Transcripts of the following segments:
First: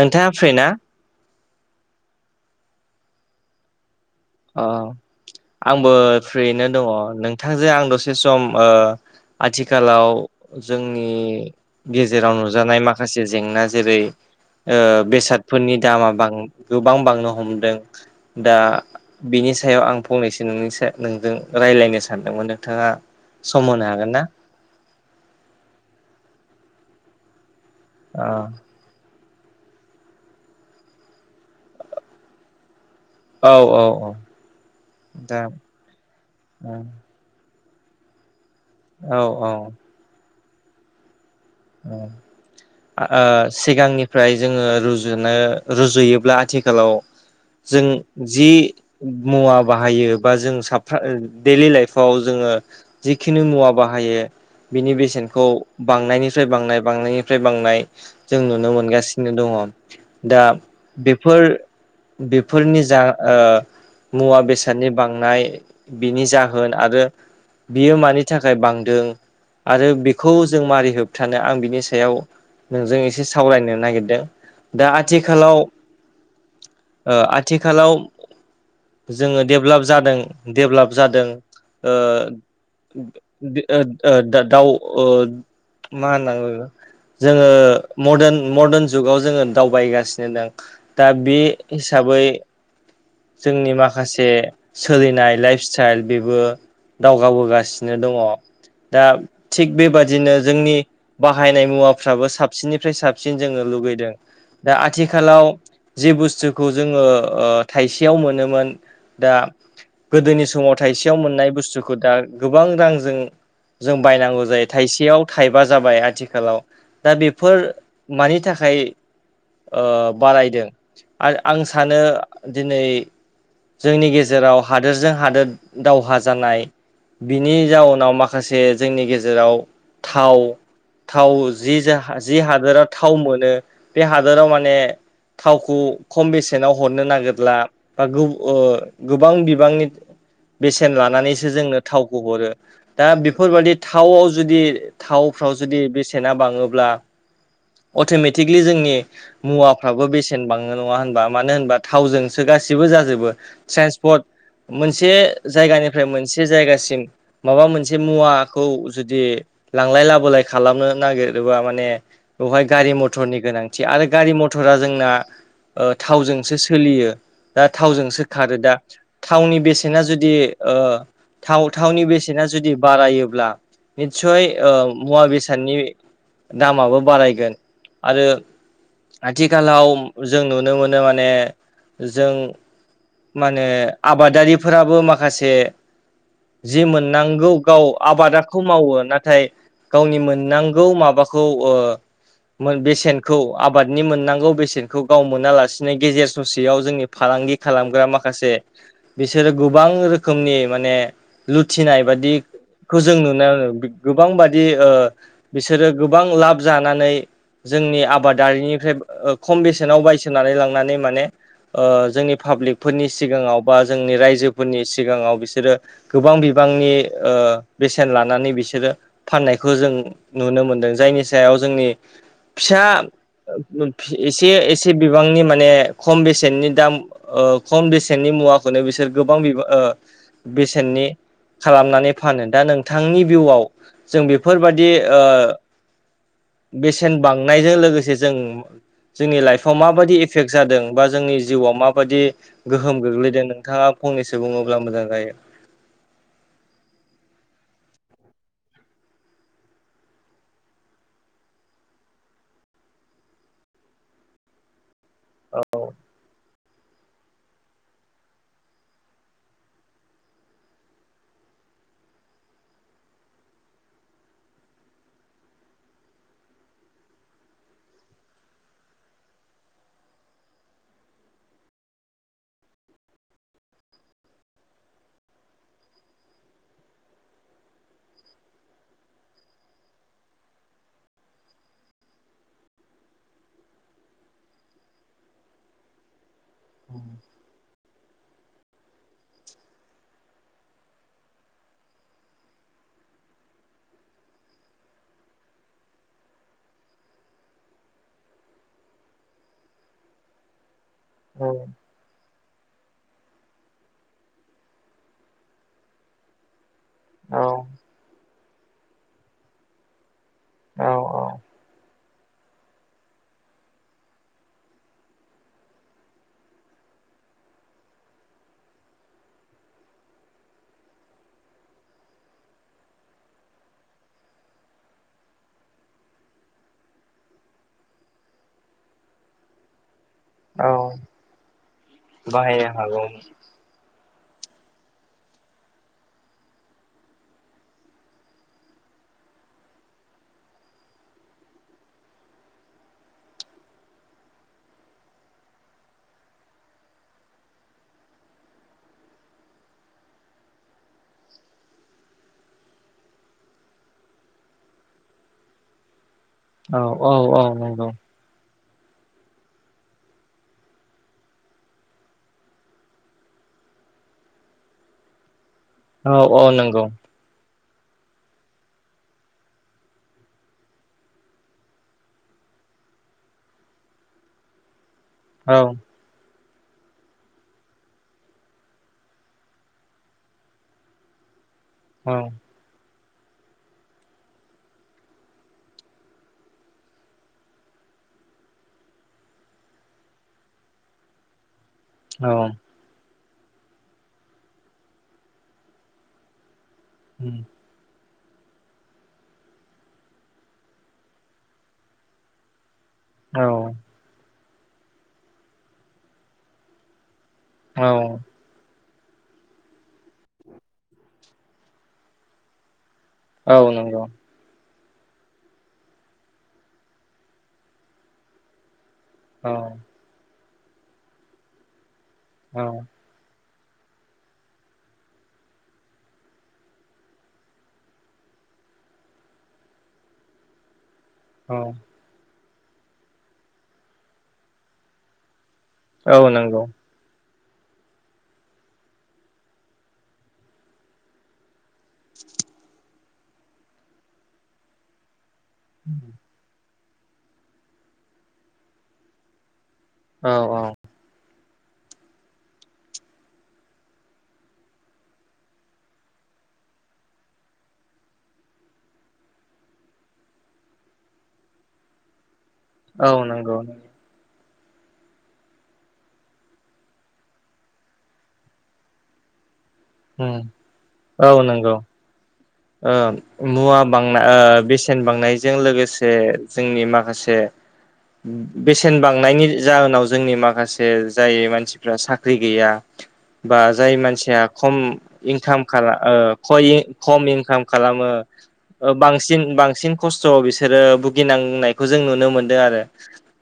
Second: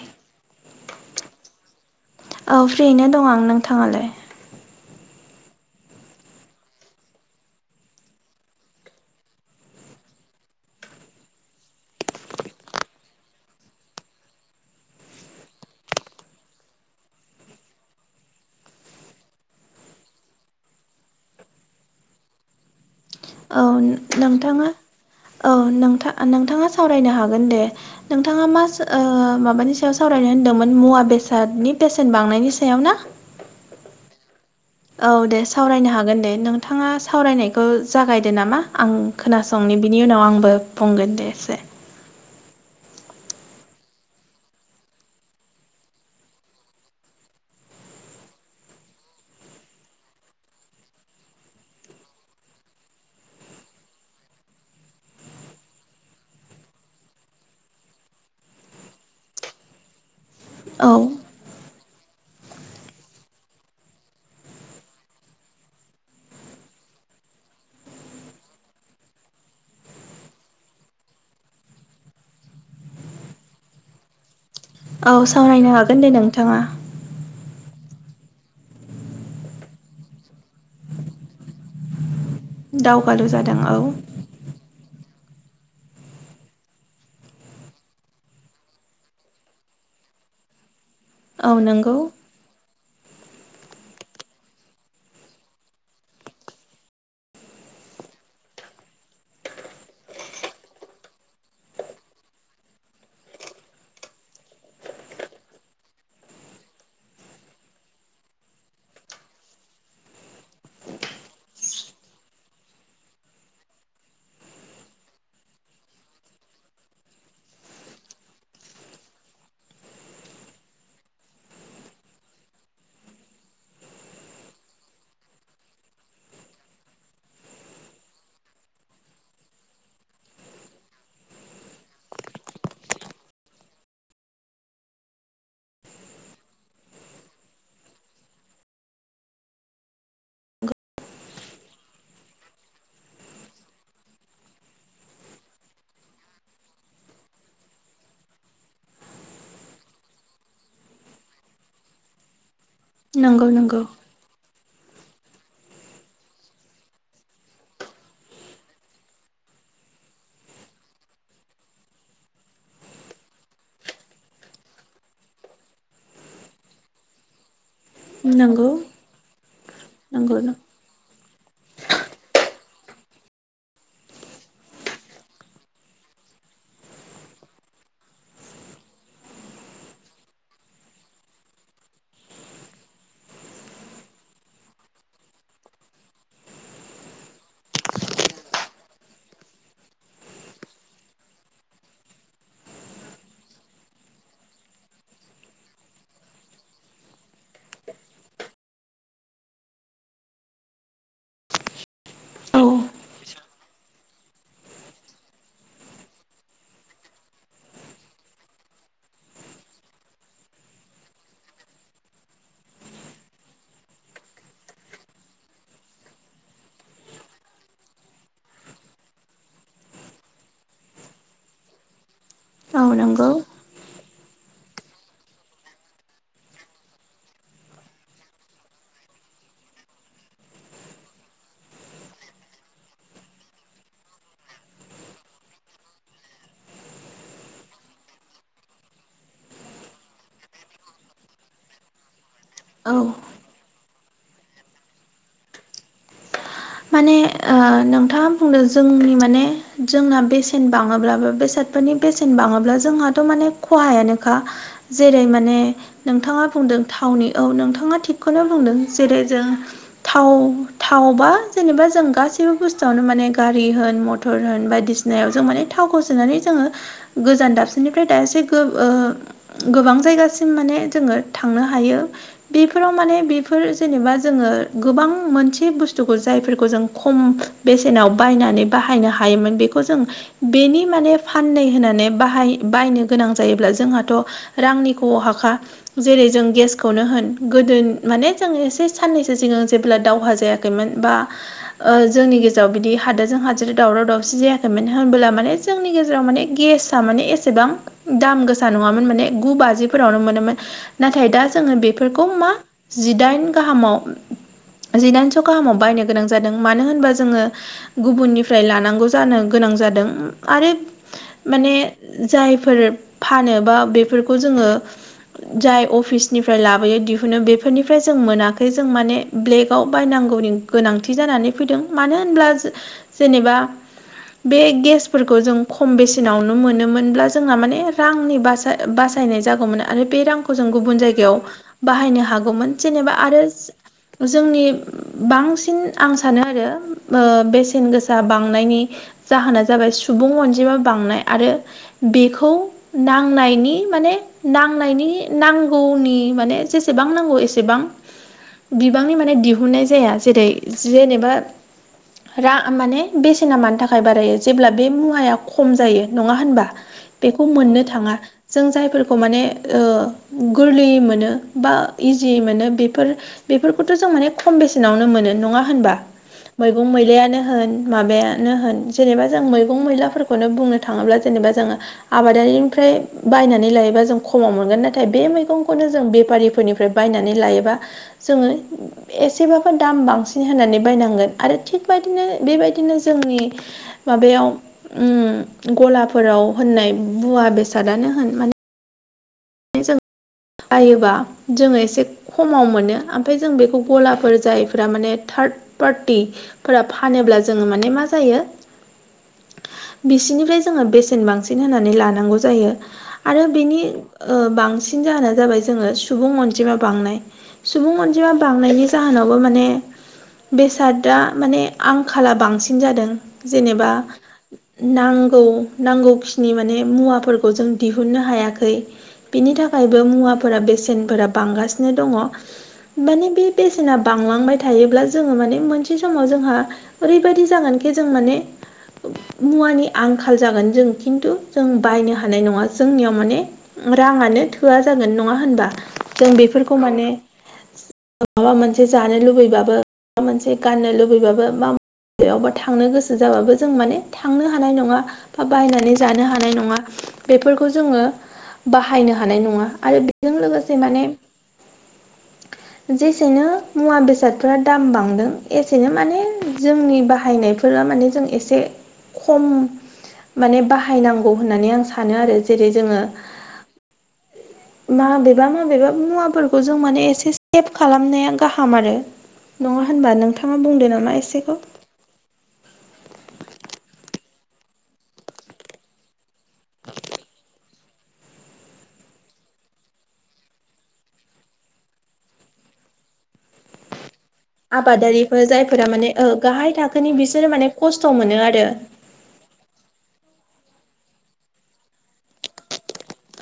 नोंथाङा फ्रिना? औ फ्रियैनो दं आं नोंथाङालाय? अ आंबो फ्रियैनो दङ नोंथांजों आं दसे सम ओ आथिखालाव जोंनि गेजेराव नुजानाय माखासे जेंना जेरै ओ बेसादफोरनि दामा बां गोबां बांनो हमदों दा बिनि सायाव आं फंनैसो नोंनि नोंजों रायलायनो सानदोंमोन नोंथाङा औ सम होनो हागोन ना? नोंथाङा औ नोंथा नोंथाङा सावरायनो हागोन दे औ नोंथाङा मा ओ माबानि सायाव सावरायनो होनदोंमोन मुवा बेसादनि बेसेन बांनायनि सायाव ना? औ औ औ औ दे दा सावरायनो हागोन दे नोंथाङा सावरायनायखौ जागायदो नामा आं औ औ खोनासंनि ओ बि नि उनाव आंबो बुंगोन ऐसे। औ ओ सिगांनिफ्राय जोङो रुजुनो रुजुयोब्ला आथिखालाव जों जि मुवा बाहायो बा जों साफ्रा दैलि लाइफाव जोङो जिखिनि मुवा बाहायो बिनि बेसेनखौ बांनायनि फ्राय बांनाय बांनायनिफ्राय बांनाय जों नुनो मोनगासिनो दङ। दा औ बेफोर बेफोरनि जा ओ मुवा बेसादनि बांनाय बिनि जाहोन आरो बियो मानि थाखाय बांदों आरो बेखौ जों मारै होब थानो आं बिनि सायाव नोंजों एसे सावरायनो नागिरदों। दा औ आथिखालाव सावरायनो हागोन दे नोंथाङा ओ आथिखालाव जोङो डेभलाप जादों डेभलाप जादों ओ दावगालु जादों औ ओ ओ दा दाउ मा होननानै बुङो? जोङो मदार्न मदार्न जुगाव जोङो दावबायगासिनो दों। दा बे औ नंगौ हिसाबै जोंनि माखासे सोलिनाय लाइफ स्टाइल बेबो दावगाबोगासिनो दङ दा थिग बेबादिनो जोंनि बाहायनाय मुवाफ्राबो साबसिननिफ्राय साबसिन जोङो लुबैदों दा आथिखालाव जे बुस्थुखौ जोङो थाइसेयाव मोनोमोन दा गोदोनि समाव थाइसेयाव मोननाय बुस्थुखौ दा गोबां रांजों जों बायनांगौ जायो थाइसेयाव थायबा जाबाय आथिखालाव दा बेफोर मानि थाखाय बारायदों आरो आं सानो दिनै जोंनि गेजेराव हादोरजों हादोर दावहा जानाय बिनि जाउनाव माखासे जोंनि गेजेराव थाव थाव जि जा जि हादोराव थाव मोनो बे हादोराव माने थावखौ खम बेसेनाव हरनो नागिरला बा गोबां बिबांनि बेसेन लानानैसो जोंनो थावखौ हरो दा बेफोरबायदि थावआव जुदि थावफ्राव जुदि बेसेना बाङोब्ला अट'मेटिकलि जोंनि मुवाफ्राबो बेसेन बाङो नङा होनबा मानो होनबा थावजोंसो गासिबो जाजोबो नंगौ नंगौ ट्रेन्स स्पट मोनसे जायगानिफ्राय मोनसे जायगासिम माबा मोनसे मुवाखौ जुदि लांलाय लाबोलाय खालामनो नागिरोबा माने बेवहाय गारि मथरनि गोनांथि आरो गारि मथरा जोंना थावजोंसो सोलियो दा थावजोंसो खारो नंगौ दा थावनि बेसेना जुदि नंगौ थाव थावनि बेसेना जुदि बारायोब्ला [unintelligible] मुवा बेसादनि दामाबो बारायगोन आरो आथिखालाव जों नुनो मोनो माने जों माने आबादारिफोराबो माखासे जि मोननांगौ गाव आबादखौ मावो नाथाय नाथाय गावनि मोननांगौ माबाखौ बेसेनखौ आबादनि मोननांगौ बेसेनखौ गाव मोनालासिनो गेजेर ससेयाव जोंनि फालांगि खालामग्रा माखासे बिसोरो गोबां रोखोमनि माने लुथिनाय बादि औ खौ जों नुनो मोनो गोबांबादि बिसोरो गोबां लाब जानानै जोंनि आबादारिनिफ्राय खम बेसेनाव बायजोबनानै लांनानै माने जोंनि पाब्लिकफोरनि सिगाङाव बा जोंनि रायजोफोरनि सिगाङाव बिसोरो गोबां बिबांनि बेसेन लानानै बिसोरो फाननायखौ जों नुनो मोनदों जायनि सायाव जोंनि फिसा औ नंगौ एसे एसे बिबांनि माने खम बेसेननि दाम खम बेसेननि मुवाखौनो बिसोर गोबां बिबां बेसेननि खालामनानै फानो दा नोंथांनि भिउआव जों बेफोरबायदि बेसेन बांनायजों लोगोसे जों जोंनि लाइफआव माबायदि इफेक्ट जादों बा जोंनि जिउआव माबायदि गोहोम औ गोग्लैदों नोंथाङा फंनैसो बुङोब्ला मोजां जायो माने नोंथाङा बुंदों जोंनि माने जोंना बेसेन बाङोब्लाबो बेसाद फोरनि बेसेन बाङोब्ला जोंहाथ' माने खहायानोखा जेरै माने औ नोंथाङा बुंदों थावनि औ नोंथाङा थिगखौनो बुंदों जेरै जों थाव थाव बा जेनेबा जों गासैबो बुस्थुआवनो माने गारि होन मथर होन बायदिसिनायाव जों माने थावखौ सोनानै जोङो गोजान दाबसेनिफ्राय दाबसे ओ [unintelligible] गोबां जायगासिम माने जोङो थांनो हायो बेफोराव माने बेफोर जेनेबा जोङो गोबां मोनसे बुस्थुखो जायफोरखौ जों खम बेसेनाव बायनानै बाहायनो हायोमोन बेखौ जों बेनि माने फाननै होननानै बाहाय बायनो गोनां जायोब्ला जोंहाथ' रांनि खहा खा। जेरै जों गेसखौनो होन गोदो माने जों एसे साननैसो सिगां जेब्ला दावहा जायाखैमोन बा ओ जोंनि गेजेराव बिदि हादोरजों हादोर दावराव दावसि जायाखै मानो होनबोला माने जोंनि गेजेराव माने गेसआ माने एसेबां दाम गोसा नङामोन माने गु बाजिफोरावनो मोनोमोन। नाथाय दा जोङो बेफोरखौ मा जिदाइन गाहामाव जिदाइनस' गाहामाव बायनो गोनां जादों मानो होनबा जोङो गुबुननिफ्राय लानांगौ जानो गोनां जादों। आरो माने जायफोर फानो बा बेफोरखौ जोङो जाय अफिसनिफ्राय लाबोयो दिहुनो बेफोरनिफ्राय जों मोनाखै जों माने ब्लेगाव बायनांगौनि गोनांथि जानानै फैदों मानो होनब्ला जेनेबा बे गेसफोरखौ जों खम बेसेनावनो मोनोमोनब्ला जोंहा माने रांनि बासाय बासायनाय जागौमोन आरो बे रां खौ जों गुबुन जायगायाव बाहायनो हागौमोन जेनेबा आरो जोंनि बांसि न आं सानो आरो ओ बेसेन गोसा बांनायनि जाहोना जाबाय सुबुं अनजिमा बांनाय आरो बेखौ नांनायनि माने नांनायनि नांगौनि माने जेसेबां नांगौ एसेबां बिबांनि माने दिहुननाय जाया जेरै जेनेबा रा माने बेसेना मानि थाखाय बारायो जेब्ला बे मुवाया खम जायो। नङा होनबा औ औ औ बेखौ मोननो नंगौ थाङा। जों जायफोरखौ माने ओ गोरलैयै मोनो बा इजियै मोनो बेफोर बेफोरखौथ' जों माने खम बेसेनावनो मोनो नङा होनबा औ औ नंगौ मैगं मैलायानो होन। माबायानो होन जेनेबा जों मैगं मैलाफोरखौनो बुंनो थाङोब्ला जेनेबा जोङो आबादारिनिफ्राय बायनानै लायोबा जों खमाव मोनगोन नाथाय बे औ मैगंखौनो जों बेपारि फोरनिफ्राय बायनानै लायोबा जोङो एसेबाबो दाम बांसि होनानै बायनांगोन आरो थिग औ बादिनो बेबायदिनो जोंनि माबायाव उम गलाफोराव होननाय मुवा बेसादानो होन माने जों बायोबा जोङो एसे औ खमाव मोनो। ओमफ्राय जों बेखौ गलाफोर जायफोरा माने थार्द पार्टिफोरा उम फानोब्ला जोङो माने मा जायो बिसिनिफ्राय जोङो बेसेन बांसिन होनानै लानांगौ जायो। औ आरो बेनि ओ बांसिन जाहोना जाबाय जोङो सुबुं अनजिमा बांनाय। औ सुबुं अनजिमा बांनायनि जाहोनावबो माने बेसादा माने आंखाला बांसिन जादों। औ जेनेबा नंगौ नांगौ नांगौखिनि माने मुवाफोरखौ जों दिहुननो हायाखै। औ बिनि थाखायबो मुवाफोरा बेसेनफोरा बांगासिनो दङ। औ माने बे बेसेना बांलांबाय थायोब्ला जोङो माने मोनसे समाव जोंहा ओरैबायदि जागोनखि जों माने मुवानि आंखाल जागोन जों खिन्थु औ जों बायनो हानाय नङा जोंनियाव माने राङानो थोआ जागोन नङा होनबा? औ जों नंगौ बेफोरखौ माने माबा मोनसे जानो लुबैबाबो माबा मोनसे गाननो लुबैबाबो मा यावबा थांनो गोसो जाबाबो जों माने थांनो हानाय नङा। बा बायनानै जानो हानाय नङा बेफोरखौ जोङो बाहायनो हानाय नङा आरो औ बेजों लोगोसे माने [unintelligible] जेसेनो मुवा बेसादफोरा दाम बांदों एसेनो माने जोंनि बाहायनाय बे फोर माने जों एसे खम माने बाहायनांगौ होननानै आं सानो आरो जेरै जोङो औ नंगौ माबेबा माबेबा मुवाफोरखौ जों माने एसे सेभ खालामनाया गाहाम आरो नङा होनबा उम नोंथाङा बुंदो नामा औ एसेखौ नंगौ मुवा बांनाय बेसेन बांनायजों लोगोसे जोंनि माखासे बेसेन बांनायनि जाहोनाव जोंनि माखासे जाय मानसिफ्रा साख्रि गैया बा जाय मानसिया खम आबादारिफोर इनकाम जायफोरा माने ओ गाहाय थाखोनि खालाम खम [unintelligible] बिसोरो माने खस्थ' मोनो आरो खालामो बांसिन बांसिन खस्थ' बिसोरो भुगिनांनायखौ जों नुनो मोन्दों आरो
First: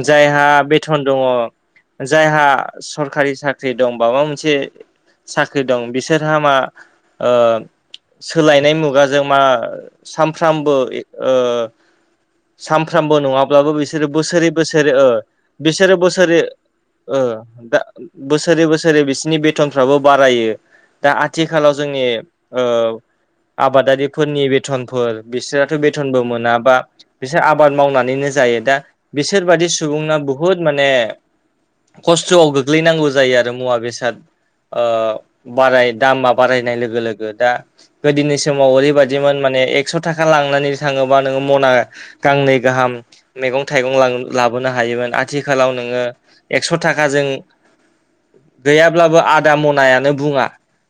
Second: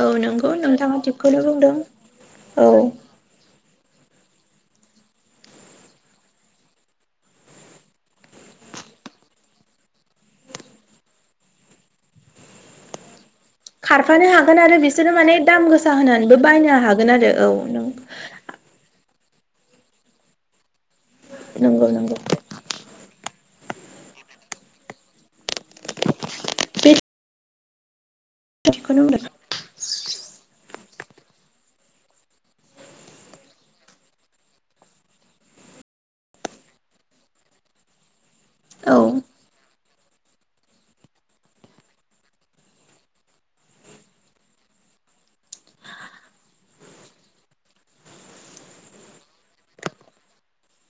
औ जायहा नंगौ नोंथाङा बेथन दङ थिगखौनो बुंदों जायहा औ सरकारि साख्रि साख्रि दं माबा मोनसे साख्रि दं बिसोरहा मा सोलायनाय मुगा जों मा साफ्रोमबो सानफ्रोमबो बो नङा [unintelligible] बिसोरो खारफानो बोसोरै हागोन आरो बोसोरै बिसोरो माने दाम गोसा बिसोरो होनानैबो बोसोरै बायनो हागोन आरो औ नों बोसोर [unintelligible] बोसोरै बोसोरै बिसोरनि बेथनफ्राबो बारायो दा आथिखालाव नंगौ जोंनि नंगौ आबादारिफोरनि बेथनफोर बिसोराथ' बेथनबो मोनाबा बे बिसोर आबाद मावनानैनो जायो दा थिगखौनो बुंदों बिसोरबादि सुबांना बुहुत माने खस्थ'आव गोग्लैनांगौ जायो आरो मुवा बेसाद बाराय दामा बारायनाय लोगो लोगो दा गोदोनि समाव औ ओरैबायदिमोन माने एकस' थाखा लांनानै थाङोबा नोङो मना गांनै गाहाम मैगं थाइगं लाबोनो हायोमोन आथिखालाव नोङो एकस' थाखाजों गैयाब्लाबो आदा मनायानो बुङा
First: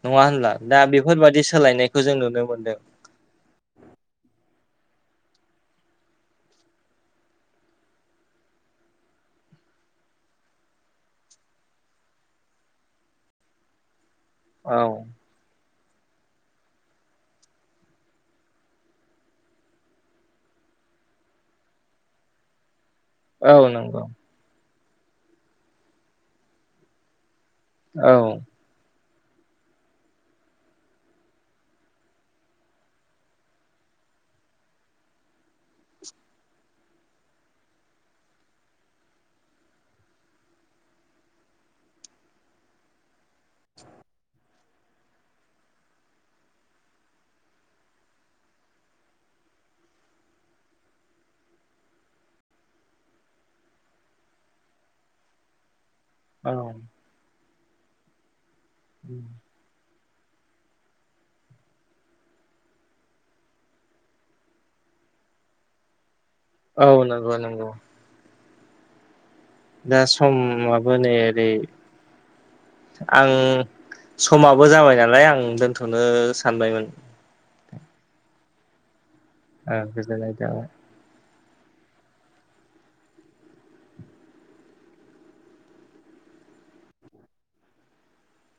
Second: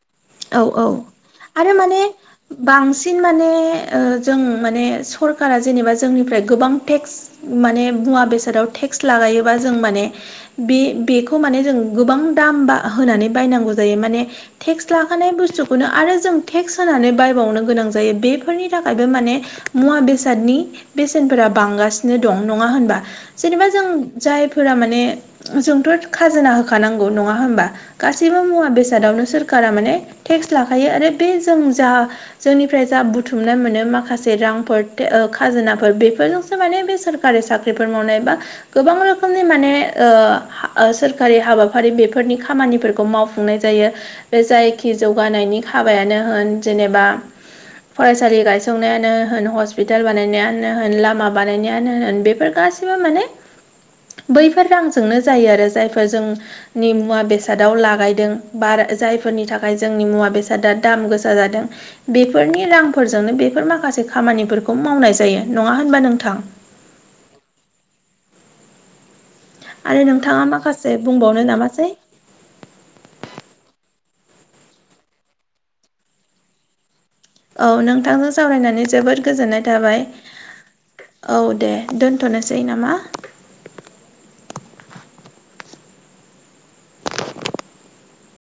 नङा होनब्ला औ दा औ बेफोरबादि आरो माने सोलायनायखौ जों नुनो मोनो बांसिन माने जों माने सरकारा जेनेबा जोंनिफ्राय गोबां टेक्स माने मुवा बेसादाव टेक्स लागायोबा जों माने बे बेखौ माने जों गोबां दाम बा होनानै बायनांगौ जायो माने औ टेक्स लाखानाय बुस्थुखौनो आरो जों टेक्स होनानै बाय बायबावनो गोनां जायो बेफोरनि थाखायबो माने मुवा बेसादनि बेसेनफोरा बांगासिनो दं नङा होनबा औ जेनेबा जों नंगौ जायफोरा माने जोंथ' खाजोना होखानांगौ नङा होमबा औ गासैबो मुवा बेसादावनो सोरखारा माने टेक्स लाखायो आरो बे जों जा जोंनिफ्राय जा बुथुमनाय मोनो माखासे रांफोर खाजोनाफोर बेफोरजोंसो माने बे सोर सरखारि साख्रिफोर मावनाय बा गोबां रोखोमनि माने सोरखारि हाबाफारि बेफोरनि खामानिफोरखौ मावफुं मावफुंनाय जायो बे जायखि जौगानायनि हाबायानो होन जेनेबा फरायसालि गायसंनायानो होन हस्पिटाल बानायनायानो होन लामा बानायनायानो होन बेफोर गासैबो माने [inaudible] बैफोर रांजोंनो जायो आरो जायफोर फोर औ जोंनि मुवा बेसादाव लागायदों बा जायफोरनि थाखाय बे जोंनि मुवा बेसादा दाम गोसा जादों बेफोरनि रांफोरजोंनो बेफोर माखासे खामानिफोरखौ मावनाय जायो नङा होनबा नोंथां औ नंगौ नंगौ दा आरो नोंथाङा माखासे समाबो नै बुंबावनो ओरै नामासै आं समाबो जाबाय नालाय आं दोनथ'नो सानबायमोन औ नोंथांजों सावरायनानै जोबोद गोजोननाय ओ थाबाय गोजोननाय थाबाय औ दे दोनथ'नोसै नामा